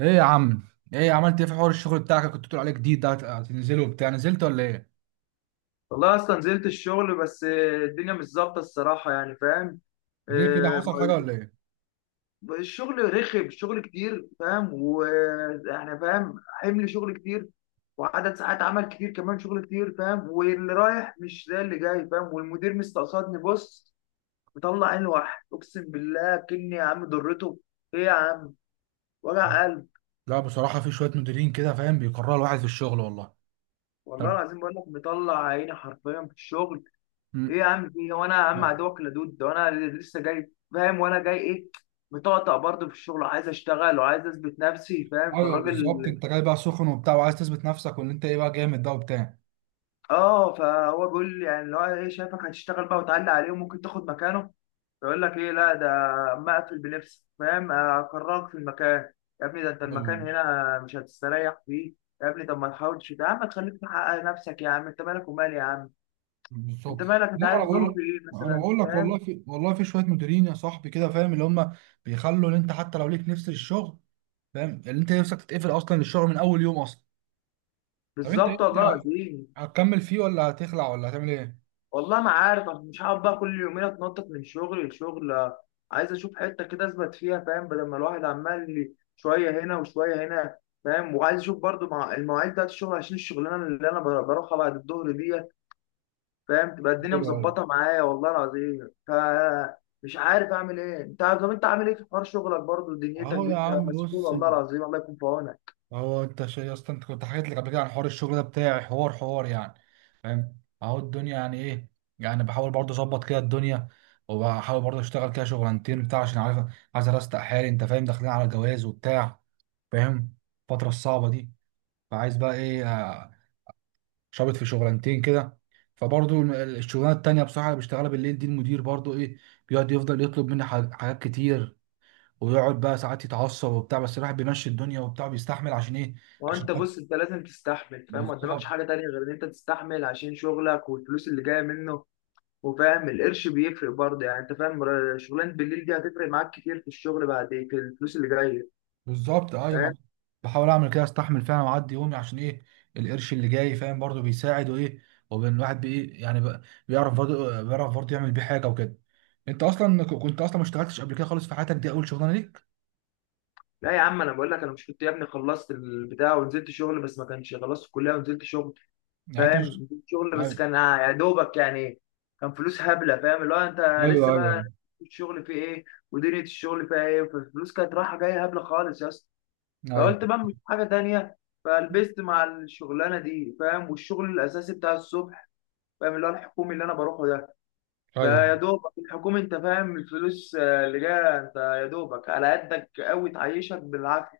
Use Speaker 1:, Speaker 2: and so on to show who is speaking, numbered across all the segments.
Speaker 1: ايه يا عم، ايه عملت ايه في حوار الشغل بتاعك؟ كنت بتقول عليه جديد ده، هتنزله وبتاع؟ نزلت ولا ايه؟
Speaker 2: والله اصلا نزلت الشغل بس آه، الدنيا مش ظابطه الصراحه يعني فاهم
Speaker 1: ليه كده،
Speaker 2: آه،
Speaker 1: حصل حاجه ولا ايه؟
Speaker 2: الشغل رخم. الشغل كتير فاهم، واحنا فاهم حمل شغل كتير، وعدد ساعات عمل كتير كمان. شغل كتير فاهم، واللي رايح مش زي اللي جاي فاهم. والمدير مستقصدني، بص، مطلع عين واحد، اقسم بالله كني يا عم ضرته. ايه يا عم، وجع قلب.
Speaker 1: لا بصراحه في شويه مديرين كده فاهم، بيكرهوا الواحد في الشغل والله.
Speaker 2: والله
Speaker 1: طب
Speaker 2: العظيم بقول لك مطلع عيني حرفيا في الشغل. ايه
Speaker 1: م-
Speaker 2: يا عم، في هو انا يا عم عدوك لدود؟ ده انا لسه جاي فاهم، وانا جاي ايه، مطقطق برضه في الشغل وعايز اشتغل وعايز اثبت نفسي فاهم.
Speaker 1: ايوه
Speaker 2: فالراجل
Speaker 1: بالظبط، انت جاي بقى سخن وبتاع، وعايز تثبت نفسك وان انت ايه بقى، جامد ده وبتاع.
Speaker 2: اه، فهو بيقول لي يعني اللي هو ايه، شايفك هتشتغل بقى وتعلي عليه وممكن تاخد مكانه. يقول لك ايه، لا ده اما اقفل بنفسي فاهم، اكرهك في المكان. يا ابني ده انت
Speaker 1: أيوة،
Speaker 2: المكان هنا مش هتستريح فيه. يا ابني طب ما تحاولش يا عم تخليك تحقق نفسك، يا عم انت مالك ومالي يا عم، انت
Speaker 1: بالظبط.
Speaker 2: مالك؟ انت
Speaker 1: لا ما انا
Speaker 2: عارف
Speaker 1: بقول
Speaker 2: ظروفي
Speaker 1: لك
Speaker 2: ايه
Speaker 1: انا
Speaker 2: مثلا
Speaker 1: بقول لك والله
Speaker 2: فاهم؟
Speaker 1: في والله في شويه مديرين يا صاحبي كده فاهم، اللي هم بيخلوا ان انت حتى لو ليك نفس الشغل، فاهم، اللي انت نفسك تتقفل اصلا للشغل من اول يوم اصلا. طب انت ايه،
Speaker 2: بالظبط والله
Speaker 1: انت
Speaker 2: العظيم.
Speaker 1: هتكمل فيه ولا هتخلع ولا هتعمل ايه؟
Speaker 2: والله ما عارف، أنا مش هقعد بقى كل يومين اتنطط من شغل لشغل آه، عايز اشوف حته كده اثبت فيها فاهم، بدل ما الواحد عمال لي شويه هنا وشويه هنا فاهم. وعايز اشوف برضو مع المواعيد بتاعت الشغل، عشان الشغلانه اللي انا بروحها بعد الظهر ديت فاهم، تبقى الدنيا
Speaker 1: ايوه ايوه،
Speaker 2: مظبطه معايا والله العظيم. فمش عارف اعمل ايه. انت طب انت عامل ايه في حوار شغلك برضو؟ دنيتك
Speaker 1: اهو
Speaker 2: دي
Speaker 1: يا
Speaker 2: انت
Speaker 1: عم
Speaker 2: مسؤول،
Speaker 1: بص،
Speaker 2: والله العظيم الله يكون في عونك.
Speaker 1: اهو انت يا اسطى انت كنت حكيت لك قبل كده عن حوار الشغل ده بتاعي، حوار يعني فاهم، اهو الدنيا يعني ايه، يعني بحاول برضه اظبط كده الدنيا، وبحاول برضه اشتغل كده شغلانتين بتاع عشان عارف عايز ارستق حالي، انت فاهم، داخلين على جواز وبتاع فاهم، الفترة الصعبة دي. فعايز بقى ايه، شابط في شغلانتين كده. فبرضه الشغلانه التانية بصراحة اللي بشتغلها بالليل دي، المدير برضه ايه، بيقعد يفضل يطلب مني حاجات كتير، ويقعد بقى ساعات يتعصب وبتاع، بس الواحد بيمشي الدنيا وبتاع، بيستحمل عشان ايه، عشان
Speaker 2: وانت
Speaker 1: يحط.
Speaker 2: بص، انت لازم تستحمل فاهم، ما قدامكش
Speaker 1: بالظبط.
Speaker 2: حاجه تانيه غير ان انت تستحمل عشان شغلك والفلوس اللي جايه منه. وفاهم القرش بيفرق برضه يعني، انت فاهم، شغلانه بالليل دي هتفرق معاك كتير في الشغل بعد، في الفلوس اللي جايه
Speaker 1: بالظبط
Speaker 2: فاهم.
Speaker 1: ايوه، بحاول اعمل كده استحمل فعلا واعدي يومي، عشان ايه، القرش اللي جاي فاهم، برضه بيساعد وايه، وبين الواحد بايه يعني بقى، بيعرف برضه يعمل بيه حاجه وكده. انت اصلا كنت اصلا ما اشتغلتش قبل كده خالص، في حياتك دي اول شغلانه ليك؟
Speaker 2: لا يا عم انا بقول لك، انا مش كنت يا ابني خلصت البتاع ونزلت شغل، بس ما كانش خلصت الكليه ونزلت شغل
Speaker 1: يعني انت
Speaker 2: فاهم.
Speaker 1: مش...
Speaker 2: نزلت شغل بس
Speaker 1: ايوه
Speaker 2: كان يا دوبك يعني، كان فلوس هبله فاهم، اللي هو انت
Speaker 1: ايوه
Speaker 2: لسه
Speaker 1: ايوه
Speaker 2: بقى الشغل فيه ايه ودنيا الشغل فيها ايه، فالفلوس كانت رايحه جايه هبله خالص يا اسطى.
Speaker 1: ايوه
Speaker 2: فقلت بقى مش حاجه تانيه، فلبست مع الشغلانه دي فاهم، والشغل الاساسي بتاع الصبح فاهم اللي هو الحكومي اللي انا بروحه ده.
Speaker 1: ايوه.
Speaker 2: فيا دوبك الحكومة انت فاهم الفلوس آه، اللي جاية انت يا دوبك على قدك قوي تعيشك بالعافية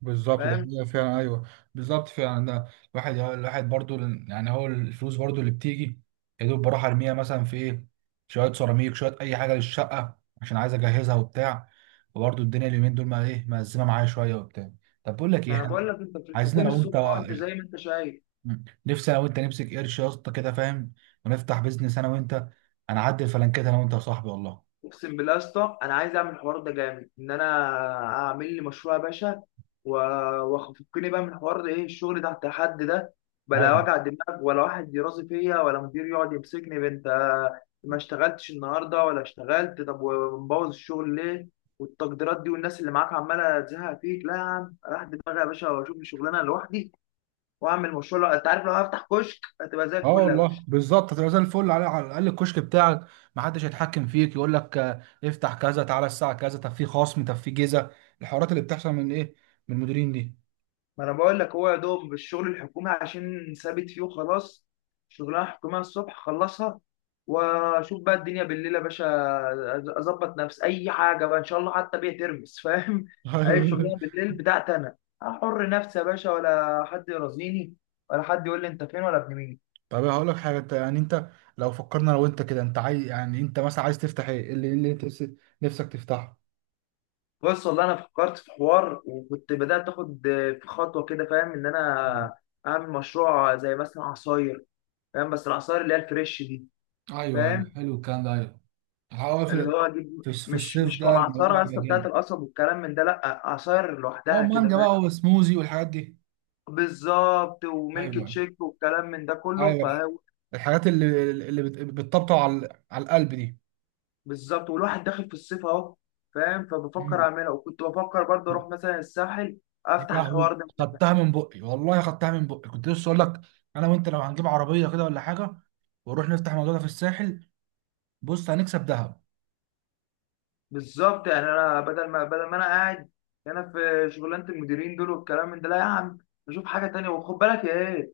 Speaker 1: بالظبط ده
Speaker 2: فاهم.
Speaker 1: حقيقة فعلا، ايوه. بالظبط فعلا ده. الواحد برضو يعني هو الفلوس برضو اللي بتيجي يا دوب، بروح ارميها مثلا في ايه، شويه سيراميك، شويه اي حاجه للشقه عشان عايز اجهزها وبتاع. وبرضو الدنيا اليومين دول ما ايه، مأزمه معايا شويه وبتاع. طب بقول لك ايه،
Speaker 2: ما انا
Speaker 1: احنا
Speaker 2: بقول لك انت في
Speaker 1: عايزين
Speaker 2: الحكومة
Speaker 1: انا وانت،
Speaker 2: الصبح، وانت زي ما انت شايف.
Speaker 1: نفسي انا وانت نمسك قرش يا اسطى كده فاهم، ونفتح بيزنس انا وانت، انا اعدي الفلانكات انا وانت يا صاحبي والله.
Speaker 2: اقسم بالله يا اسطى انا عايز اعمل الحوار ده جامد، ان انا اعمل لي مشروع يا باشا، و- وافكني بقى من حوار ده، ايه الشغل تحت حد ده، بلا وجع دماغ ولا واحد يرازي فيا ولا مدير يقعد يمسكني بنت، ما اشتغلتش النهارده ولا اشتغلت، طب ومبوظ الشغل ليه، والتقديرات دي، والناس اللي معاك عماله تزهق فيك. لا يا عم، راح دماغي يا باشا واشوف لي شغلانه لوحدي، واعمل مشروع. انت عارف لو هفتح كشك هتبقى زي
Speaker 1: اه
Speaker 2: الفل يا
Speaker 1: والله
Speaker 2: باشا.
Speaker 1: بالظبط، هتبقى زي الفل، على الاقل الكشك بتاعك ما حدش هيتحكم فيك يقول لك افتح كذا، تعالى الساعه كذا، طب في خصم، طب في جيزه، الحوارات اللي بتحصل من ايه، من المديرين دي.
Speaker 2: ما انا بقول لك هو يا دوب الشغل الحكومي عشان ثابت فيه وخلاص، شغلانه حكوميه الصبح خلصها، واشوف بقى الدنيا بالليل يا باشا. اظبط نفسي اي حاجه بقى ان شاء الله، حتى بيها ترمس فاهم اي شغلانه بالليل بتاعتي انا، احر نفسي يا باشا ولا حد يرازيني، ولا حد يقول لي انت فين ولا ابن مين.
Speaker 1: طب هقول لك حاجه، انت يعني انت لو فكرنا، لو انت كده انت عايز، يعني انت مثلا عايز تفتح ايه، إيه اللي انت نفسك تفتحه.
Speaker 2: بص والله انا فكرت في حوار وكنت بدات اخد في خطوه كده فاهم، ان
Speaker 1: مم.
Speaker 2: انا اعمل مشروع زي مثلا عصاير فاهم، بس العصاير اللي هي الفريش دي
Speaker 1: ايوه ايوه،
Speaker 2: فاهم،
Speaker 1: حلو الكلام ده، ايوه. هو في
Speaker 2: اللي هو اجيب
Speaker 1: في في
Speaker 2: مش
Speaker 1: الصيف
Speaker 2: مش
Speaker 1: ده الموضوع
Speaker 2: كمعصره يا
Speaker 1: هيبقى
Speaker 2: اسطى بتاعت
Speaker 1: جامد،
Speaker 2: القصب والكلام من ده، لا عصاير
Speaker 1: هو
Speaker 2: لوحدها كده
Speaker 1: مانجا
Speaker 2: فاهم.
Speaker 1: بقى وسموزي والحاجات دي.
Speaker 2: بالظبط، وميلك
Speaker 1: ايوه
Speaker 2: تشيك والكلام من ده
Speaker 1: ايوه
Speaker 2: كله.
Speaker 1: أيوه،
Speaker 2: فهو
Speaker 1: الحاجات اللي بتطبطب على القلب دي.
Speaker 2: بالظبط، والواحد داخل في الصيف اهو فاهم. فبفكر
Speaker 1: مم.
Speaker 2: اعملها، وكنت بفكر برضه اروح مثلا الساحل
Speaker 1: يا
Speaker 2: افتح
Speaker 1: لهوي،
Speaker 2: الحوار ده.
Speaker 1: خدتها من بقي والله، خدتها من بقي، كنت لسه اقول لك انا وانت لو هنجيب عربيه كده ولا حاجه، ونروح نفتح موضوع ده في الساحل، بص هنكسب ذهب.
Speaker 2: بالظبط، يعني انا بدل ما انا قاعد هنا في شغلانه المديرين دول والكلام من ده، لا يا عم اشوف حاجه تانية. وخد بالك يا ايه،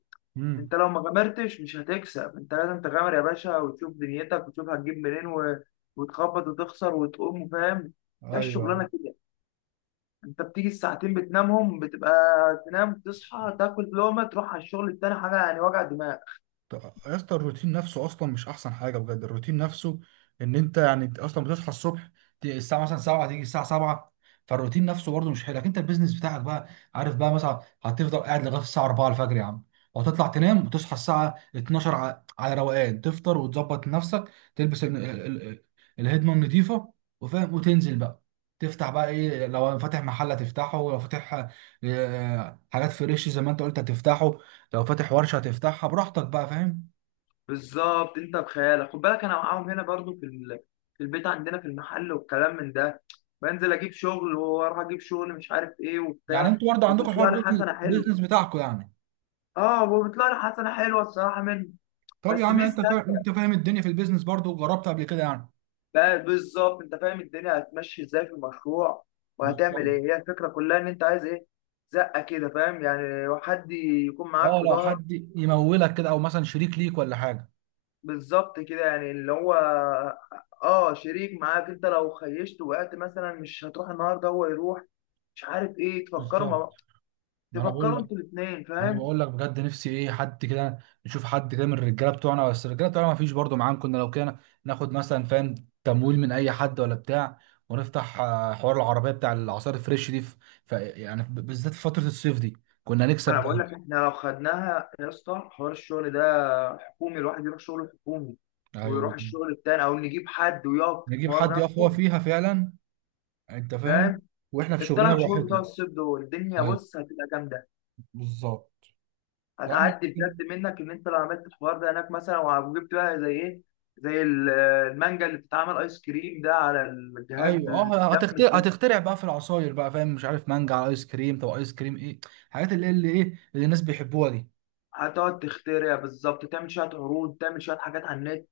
Speaker 2: انت
Speaker 1: امم
Speaker 2: لو ما غامرتش مش هتكسب، انت لازم تغامر يا باشا وتشوف دنيتك وتشوف هتجيب منين و... وتخبط وتخسر وتقوم فاهم. هي
Speaker 1: ايوه.
Speaker 2: الشغلانه كده. انت بتيجي الساعتين بتنامهم بتبقى تنام تصحى تاكل لقمه تروح على الشغل التاني، حاجه يعني وجع دماغ.
Speaker 1: طب يا اسطى الروتين نفسه اصلا مش احسن حاجه، بجد الروتين نفسه، ان انت يعني اصلا بتصحى الصبح، الساعه مثلا 7، تيجي الساعه 7، فالروتين نفسه برضه مش حلو. لكن انت البيزنس بتاعك بقى، عارف بقى مثلا هتفضل قاعد لغايه الساعه 4 الفجر يا عم، وهتطلع تنام وتصحى الساعه 12 على روقان، تفطر وتظبط نفسك تلبس الهدمه النظيفه، وفاهم وتنزل بقى، تفتح بقى ايه، لو فاتح محل هتفتحه، ولو فاتح حاجات فريش زي ما انت قلت هتفتحه، لو فاتح ورشه هتفتحها براحتك بقى فاهم.
Speaker 2: بالظبط، انت بخيالك خد بالك انا معاهم هنا برضو في ال... في البيت عندنا في المحل والكلام من ده، بنزل اجيب شغل واروح اجيب شغل مش عارف ايه
Speaker 1: يعني
Speaker 2: وبتاع،
Speaker 1: انتوا برضه عندكم حوار
Speaker 2: وبيطلع لي
Speaker 1: بيزنس
Speaker 2: حسنه حلوه.
Speaker 1: بيزنس بتاعكم يعني.
Speaker 2: اه وبيطلع لي حسنه حلوه الصراحه منه.
Speaker 1: طب يا
Speaker 2: بس
Speaker 1: عم انت
Speaker 2: ميزه
Speaker 1: انت فاهم الدنيا في البيزنس برضه، وجربت قبل كده يعني.
Speaker 2: بقى بالظبط، انت فاهم الدنيا هتمشي ازاي في المشروع، وهتعمل
Speaker 1: بالظبط.
Speaker 2: ايه، هي الفكره كلها ان انت عايز ايه، زقه كده فاهم، يعني حد يكون معاك
Speaker 1: اه
Speaker 2: في
Speaker 1: لو
Speaker 2: ظهرك.
Speaker 1: حد يمولك كده، او مثلا شريك ليك ولا حاجه.
Speaker 2: بالظبط كده يعني اللي هو اه شريك معاك، انت لو خيشت وقعت مثلا مش هتروح النهارده هو يروح، مش عارف ايه،
Speaker 1: بالظبط ما انا بقول
Speaker 2: تفكروا
Speaker 1: لك
Speaker 2: انتوا الاثنين
Speaker 1: انا
Speaker 2: فاهم.
Speaker 1: بقول لك بجد، نفسي ايه، حد كده نشوف، حد كده من الرجاله بتوعنا، بس الرجاله بتوعنا ما فيش برضه معاهم، كنا لو كده ناخد مثلا فاهم تمويل من اي حد ولا بتاع، ونفتح حوار العربيه بتاع العصائر الفريش دي يعني بالذات في فتره الصيف دي كنا
Speaker 2: ما
Speaker 1: نكسب
Speaker 2: انا
Speaker 1: ده.
Speaker 2: بقول لك احنا لو خدناها يا اسطى حوار الشغل ده، حكومي الواحد يروح شغله حكومي،
Speaker 1: ايوه
Speaker 2: ويروح
Speaker 1: بالظبط.
Speaker 2: الشغل التاني، او نجيب حد ويقف في
Speaker 1: نجيب
Speaker 2: الحوار
Speaker 1: حد يقف
Speaker 2: نفسه
Speaker 1: فيها فعلا، انت فاهم،
Speaker 2: فاهم.
Speaker 1: واحنا في شغلنا
Speaker 2: الثلاث شهور بتوع
Speaker 1: براحتنا.
Speaker 2: الصيف دول الدنيا
Speaker 1: ايوه
Speaker 2: بص هتبقى جامده،
Speaker 1: بالظبط. يا عم،
Speaker 2: هتعدي بجد منك. ان انت لو عملت الحوار ده هناك مثلا، وجبت بقى زي ايه، زي المانجا اللي بتتعمل ايس كريم ده على الجهاز
Speaker 1: ايوه. اه،
Speaker 2: الجامد
Speaker 1: هتخترع
Speaker 2: ده،
Speaker 1: هتخترع بقى في العصاير بقى فاهم، مش عارف مانجا على ايس كريم، طب ايس كريم ايه، الحاجات
Speaker 2: هتقعد تخترع بالظبط، تعمل شويه عروض، تعمل شويه حاجات على النت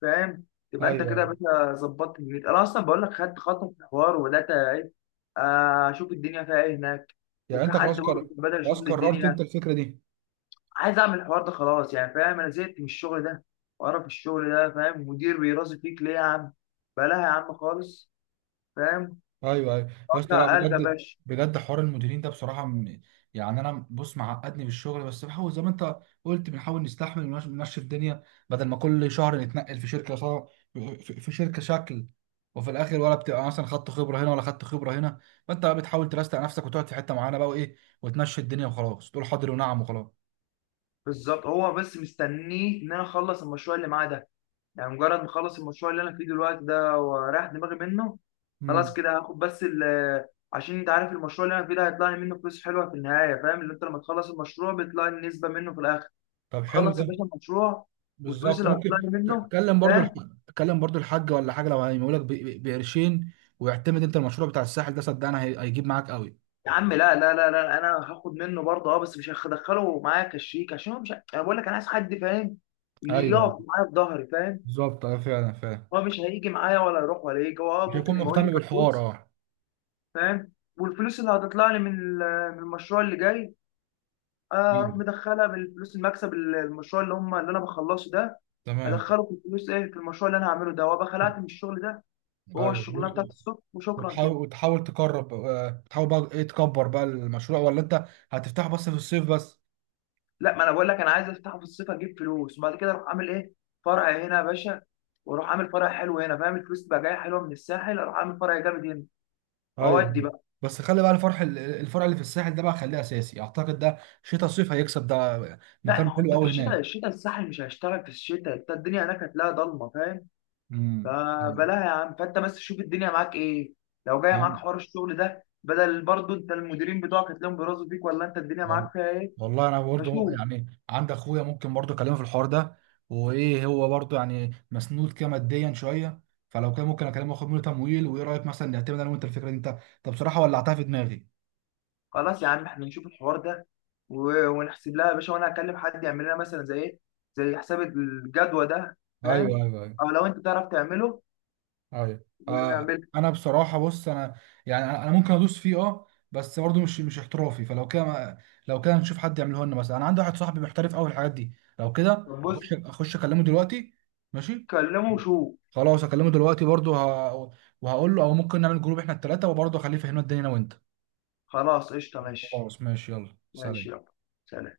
Speaker 2: فاهم. تبقى انت كده يا باشا ظبطت. النت انا اصلا بقول لك خدت خطوه في الحوار وبدات ايه آه، اشوف الدنيا فيها ايه هناك، وفي حد برضه كان بدأ يشوف لي الدنيا.
Speaker 1: اللي.
Speaker 2: عايز اعمل الحوار ده خلاص يعني فاهم، انا زهقت من الشغل ده وقرف الشغل ده فاهم، مدير بيرازي فيك ليه يا عم، بلاها يا عم خالص فاهم،
Speaker 1: ايوه ايوه يا اسطى، لا
Speaker 2: ارجع قلب يا
Speaker 1: بجد،
Speaker 2: باشا.
Speaker 1: بجد حوار المديرين ده بصراحه يعني انا بص معقدني في الشغل، بس بحاول زي ما انت قلت، بنحاول نستحمل ونمشي الدنيا، بدل ما كل شهر نتنقل في شركه، صار في شركه شكل، وفي الاخر ولا بتبقى مثلا خدت خبره هنا، ولا خدت خبره هنا. فانت بقى بتحاول ترستق نفسك وتقعد في حته معينه بقى وايه، وتمشي الدنيا وخلاص، تقول حاضر ونعم وخلاص.
Speaker 2: بالظبط، هو بس مستنيه ان انا اخلص المشروع اللي معاه ده، يعني مجرد ما اخلص المشروع اللي انا فيه دلوقتي ده ورايح دماغي منه، خلاص
Speaker 1: امم.
Speaker 2: كده هاخد بس ال آه، عشان انت عارف المشروع اللي انا فيه ده هيطلع لي منه فلوس حلوه في النهايه فاهم، اللي انت لما تخلص المشروع بيطلع لي نسبه منه في الاخر.
Speaker 1: طب حلو
Speaker 2: خلص يا
Speaker 1: ده،
Speaker 2: باشا المشروع، والفلوس
Speaker 1: بالظبط.
Speaker 2: اللي هتطلع
Speaker 1: ممكن
Speaker 2: لي منه
Speaker 1: تكلم برضو
Speaker 2: فاهم.
Speaker 1: تكلم برضو الحاج ولا حاجه، لو هيمولك بقرشين، ويعتمد، انت المشروع بتاع الساحل ده صدقني هيجيب معاك قوي.
Speaker 2: يا عم لا لا لا لا، انا هاخد منه برضه اه، بس مش هدخله معايا كشريك، عشان هو مش، انا بقول لك انا عايز حد فاهم
Speaker 1: ايوه
Speaker 2: يقف معايا في ظهري فاهم.
Speaker 1: بالظبط. اه فعلا فعلا.
Speaker 2: هو مش هيجي معايا ولا يروح ولا يجي، هو اه
Speaker 1: مش
Speaker 2: ممكن
Speaker 1: هيكون
Speaker 2: يبقى يقول لي
Speaker 1: مهتم بالحوار،
Speaker 2: كفلوس
Speaker 1: اه.
Speaker 2: فاهم. والفلوس اللي هتطلع لي من من المشروع اللي جاي آه،
Speaker 1: ايوه
Speaker 2: اروح مدخلها بالفلوس المكسب المشروع اللي هم اللي انا بخلصه ده،
Speaker 1: تمام.
Speaker 2: ادخله في الفلوس ايه، في المشروع اللي انا هعمله ده، وابقى خلعت من الشغل ده، وهو
Speaker 1: ايوه
Speaker 2: الشغلانه بتاعت الصبح، وشكرا
Speaker 1: وتحاول
Speaker 2: كده.
Speaker 1: وتحاول تقرب، تحاول بقى ايه تكبر بقى المشروع، ولا انت هتفتحه بس في الصيف بس؟
Speaker 2: لا ما انا بقول لك، انا عايز افتحه في الصيف، اجيب فلوس، وبعد كده اروح عامل ايه، فرع هنا يا باشا، واروح عامل فرع حلو هنا فاهم. الفلوس تبقى جايه حلوه من الساحل، اروح عامل فرع جامد هنا، واودي
Speaker 1: ايوه.
Speaker 2: بقى.
Speaker 1: بس خلي بقى الفرع اللي في الساحل ده بقى، خليه اساسي، اعتقد ده شتاء صيف هيكسب، ده
Speaker 2: لا
Speaker 1: مكان
Speaker 2: ما هو
Speaker 1: حلو
Speaker 2: انت في
Speaker 1: قوي
Speaker 2: الشتاء،
Speaker 1: هناك.
Speaker 2: الشتاء الساحل مش هيشتغل في الشتاء، انت الدنيا هناك هتلاقيها ضلمه فاهم،
Speaker 1: امم
Speaker 2: فبلاها يا عم. فانت بس شوف الدنيا معاك ايه، لو جايه معاك حوار الشغل ده بدل برضه انت المديرين بتوعك هتلاقيهم بيرازوا فيك، ولا انت الدنيا
Speaker 1: وال-
Speaker 2: معاك فيها ايه،
Speaker 1: والله انا برضه
Speaker 2: فشوف.
Speaker 1: يعني عند اخويا، ممكن برضه اكلمه في الحوار ده وايه، هو برضه يعني مسنود كده ماديا شويه، فلو كان ممكن اكلمه واخد منه تمويل، وايه رايك مثلا نعتمد انا وانت الفكره دي؟ انت طب بصراحه ولعتها في دماغي.
Speaker 2: خلاص يا عم احنا نشوف الحوار ده و... ونحسب لها يا باشا، وانا هكلم حد يعمل لنا مثلا زي ايه، زي حساب الجدوى ده
Speaker 1: ايوه
Speaker 2: فاهم،
Speaker 1: ايوه
Speaker 2: او لو انت تعرف تعمله
Speaker 1: ايوه آه.
Speaker 2: ونعمل.
Speaker 1: انا بصراحه بص، انا يعني انا ممكن ادوس فيه اه، بس برضه مش احترافي، فلو كده لو كده نشوف حد يعمله لنا مثلا، انا عندي واحد صاحبي محترف قوي في الحاجات دي، لو كده
Speaker 2: طب بص،
Speaker 1: اخش اكلمه دلوقتي. ماشي.
Speaker 2: كلمه وشوف.
Speaker 1: خلاص اكلمه دلوقتي برضه وهقول له او ممكن نعمل جروب احنا الثلاثه، وبرضه اخليه يفهمنا الدنيا انا وانت.
Speaker 2: خلاص قشطه، ماشي.
Speaker 1: خلاص ماشي، يلا
Speaker 2: ماشي
Speaker 1: سلام.
Speaker 2: يلا، سلام.